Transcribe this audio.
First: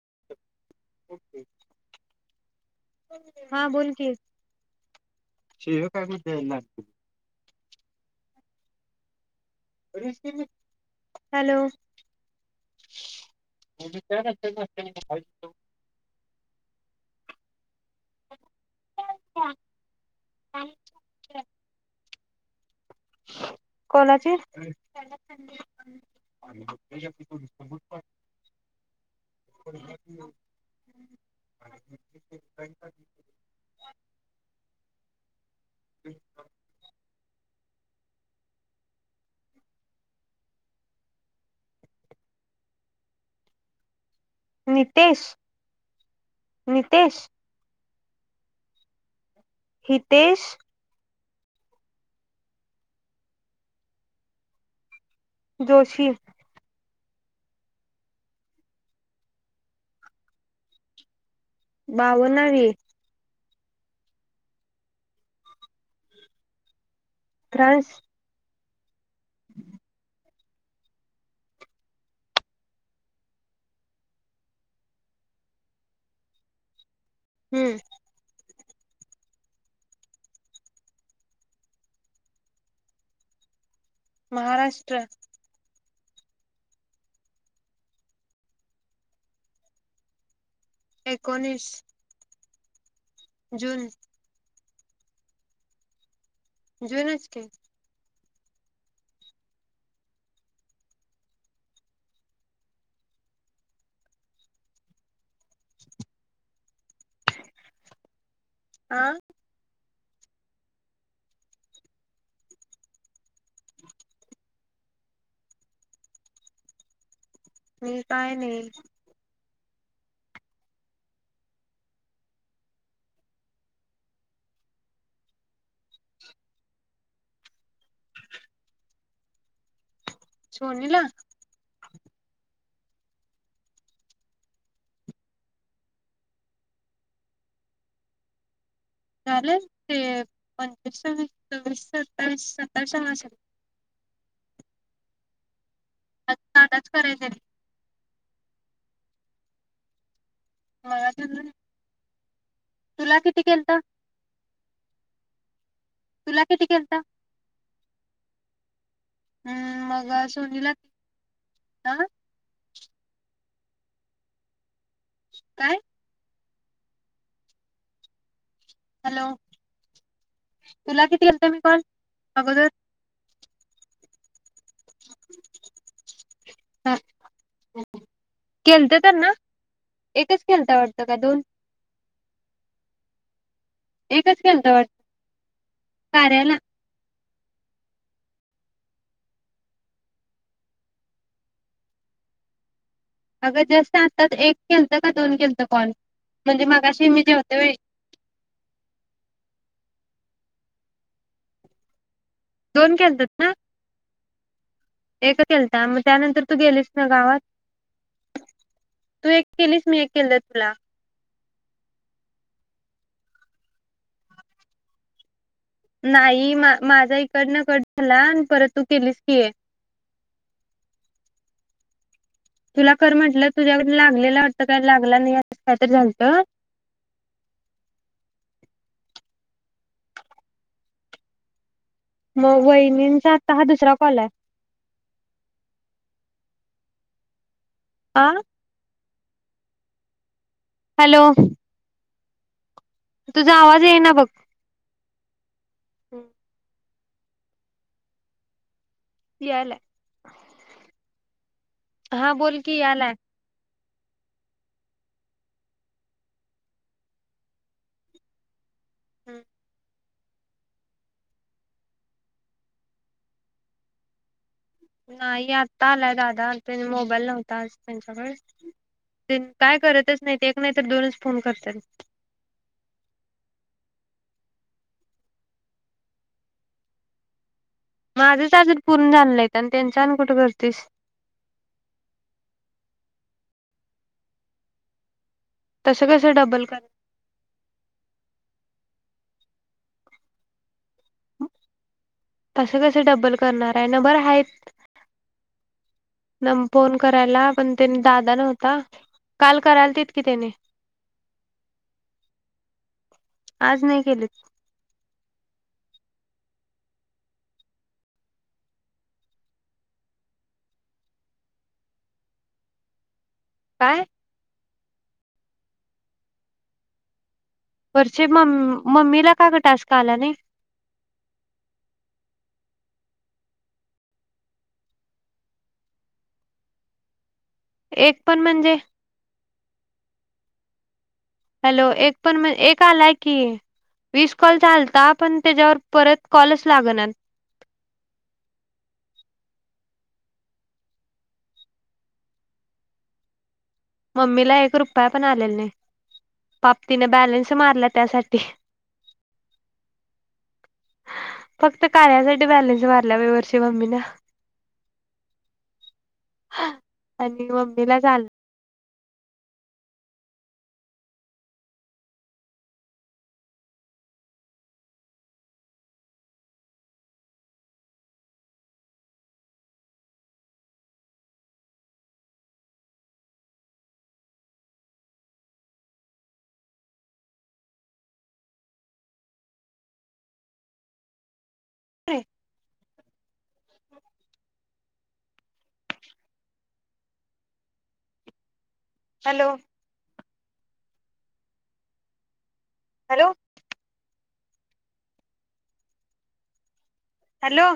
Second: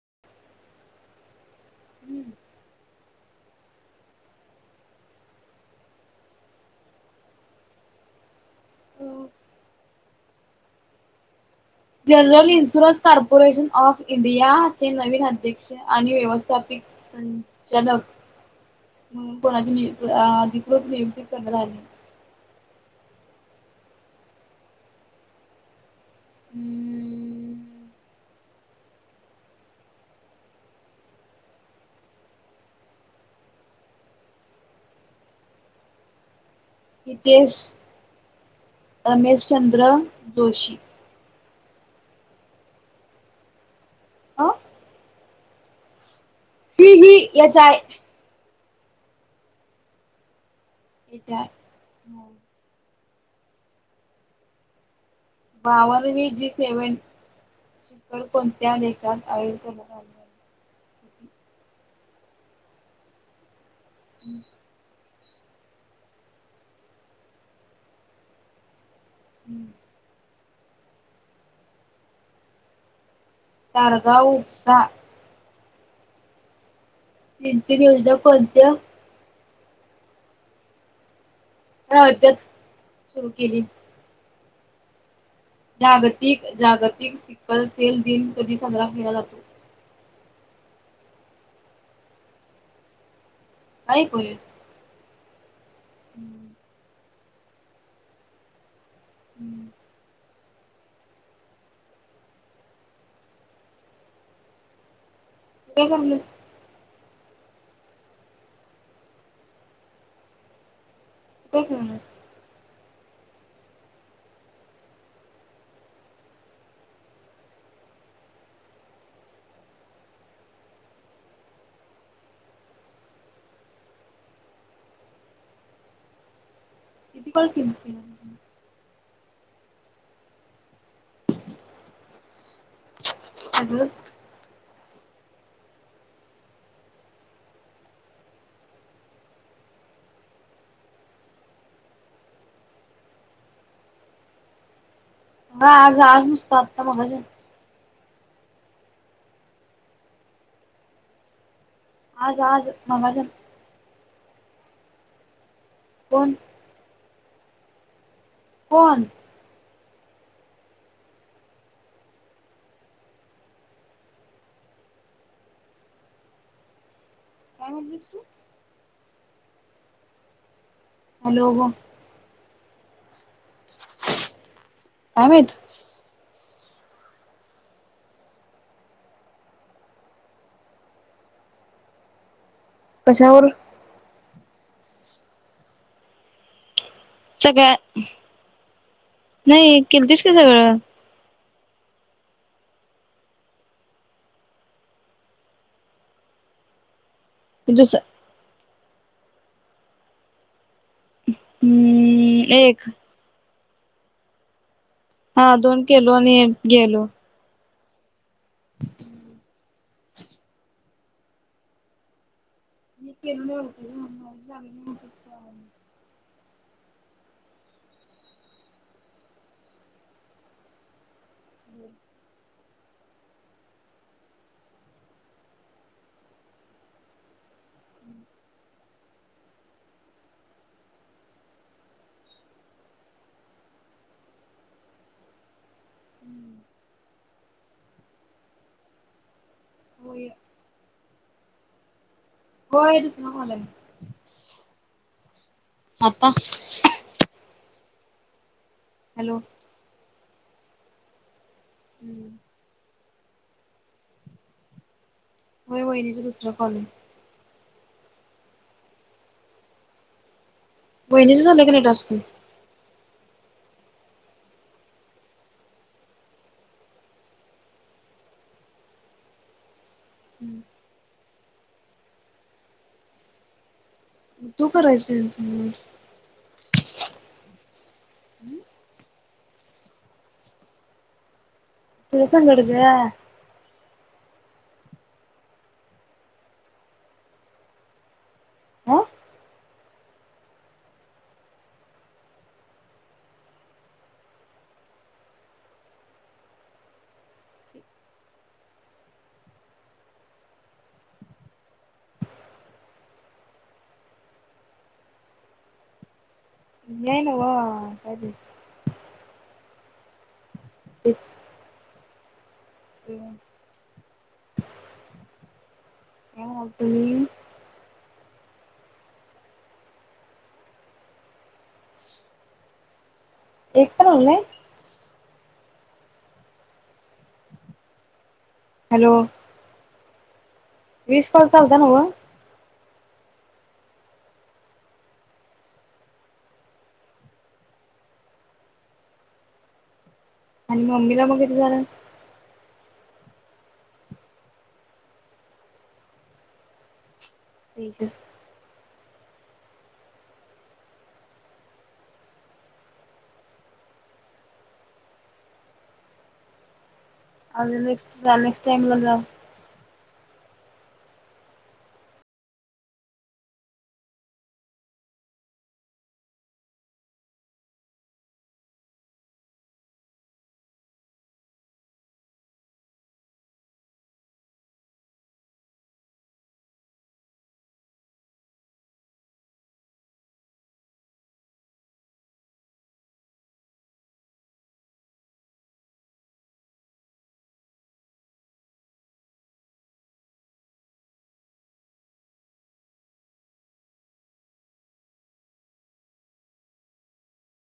[unintelligible] हम्म हा बोल की शीव्या काय बोलते हो hello general insurance corporation of इंडियाचे नवीन अध्यक्ष आणि व्यवस्थापित तन चानक अं कोणाची बी अधिकृत नियुक्ती करण्यात आली कोणाची आणि [unintelligible] [unintelligible] हम्म [unintelligible] हितेश अनीशचंद्र दोशी. अ नितेश ही- ही नितेश यच आय हितेश. [unintelligible] [unintelligible] [unintelligible] जोशी कोणत्या देशात [unintelligible] बावणावी. [inaudible] फ्रान्स. हं [inaudible] उपसा. हम्म [unintelligible] कोणत्या? राज्यात सुरू केली? महाराष्ट्र. जागतिक-जागतिक सिकलसेल दिन कधी साजरा केला जातो? एकोणीस. जून काय एकोणीस? [inaudible] जुनच की. हं. [unintelligible] आ काय करायलेस? मी काय नाही. किती कॉल केले असतील, सोनीला? [unintelligible] झालेत ते पंचवीस सव्वीस सव्वीस सत्तावीस सत्तावीसावा असेल. म आज आज नुसता आता आताच मगाशी करायचं मागच्यानं जरी आज आज तुला मगाच्यान किती केलतं? कोण तुला किती केेलता? कोन? [inaudible] सोनीला आ काय? काय म्हनलीस तू? हॅलो, तुला किती केलतं हॅलो मी ग कॉल? अगोदर काय माहित? [unintelligible] केलतं त्यांना? एकच केलता वाटतं का दोन? कशावरुन? एकच केलता वाट [inaudible] सगळ्या नाही केलतीस का सगळं. अगं जास्त हातात एक केलतं का दोन केलतं कॉल, म्हणजे मगाशी मी [unintelligible] होते व्हय? दुस किती? दोन केलता त एकं हा केलता, दोन मग केलो आणि त्यानंतर एक तू गेलीस गेलो ना गावात? तू एक केलीस मी एक केलता तुला. [unintelligible] नाही मा माझा इकडन कट झाला परत तू केलीस की एक. [unintelligible] [unintelligible] तुला कर म्हंटलं, तुझ्याकडन लागलेला वाटतं का लागला नाही असं कायतरी झालत. [inaudible] मग वहिनींचा, आत्ता हा दुसरा कॉल आहे. [inaudible] आ, होय, हॅलो होय दुसरा कॉल तुझा आहे. आवाज येईना बघ. आता, हॅलो यायलाय. [unintelligible] हम्म हा बोल की यायलाय. होय वहिनीचा दुसरं कॉल आहे. हम्म, वहिनींच झालं की नाही टास्क. नाही आता आलाय दादा त्यांनी, मोबाईल नव्हता आज त्यांच्याकडे. ते काय करतच नाही ते हम्म एक नाही तर दोनच फोन करतात. [inaudible] तू करायच, [unintelligible] माझच तुझ्या अजून पूर्ण झाल नहित, आणि तेंच आणि कुठ करतीस. तुज्यासंगड ग, तसं कसं डबल क, [unintelligible] ह तस कस डब्बल करणार नंबर हाय च, न फोन करायला पण, त्यानी दादा नव्हता काल करायलतीत की तेनी, आज नाही केलीत, नाय नव्ह मग ठीक आहे. ते, हम, काय, काय म्हणालती, छए मम मम्मीला का ग टास्क आला नाही, एक पण आला नाही? एक पण म्हणजे, हॅलो वीस कॉल चालता हॅलो नव्ह एक पण एक, आलाय की वीस कॉलचा आलता, पण त्याच्यावर परत कॉलच लागणात, [unintelligible] आणि मम्मी ला मग कीती झालयत, मम्मीला एक रुपया पण आल्याला नय पाप तिन बॅलन्स, मारला त्यासाठी, [unintelligible] फक्त कार्यासाठी बॅलन्स मारल्या बग वर्षी मम्मी न, आणि मम्मीलाच अल, त्या मुल्या, ते, हॅलो, हॅलो, हॅलो,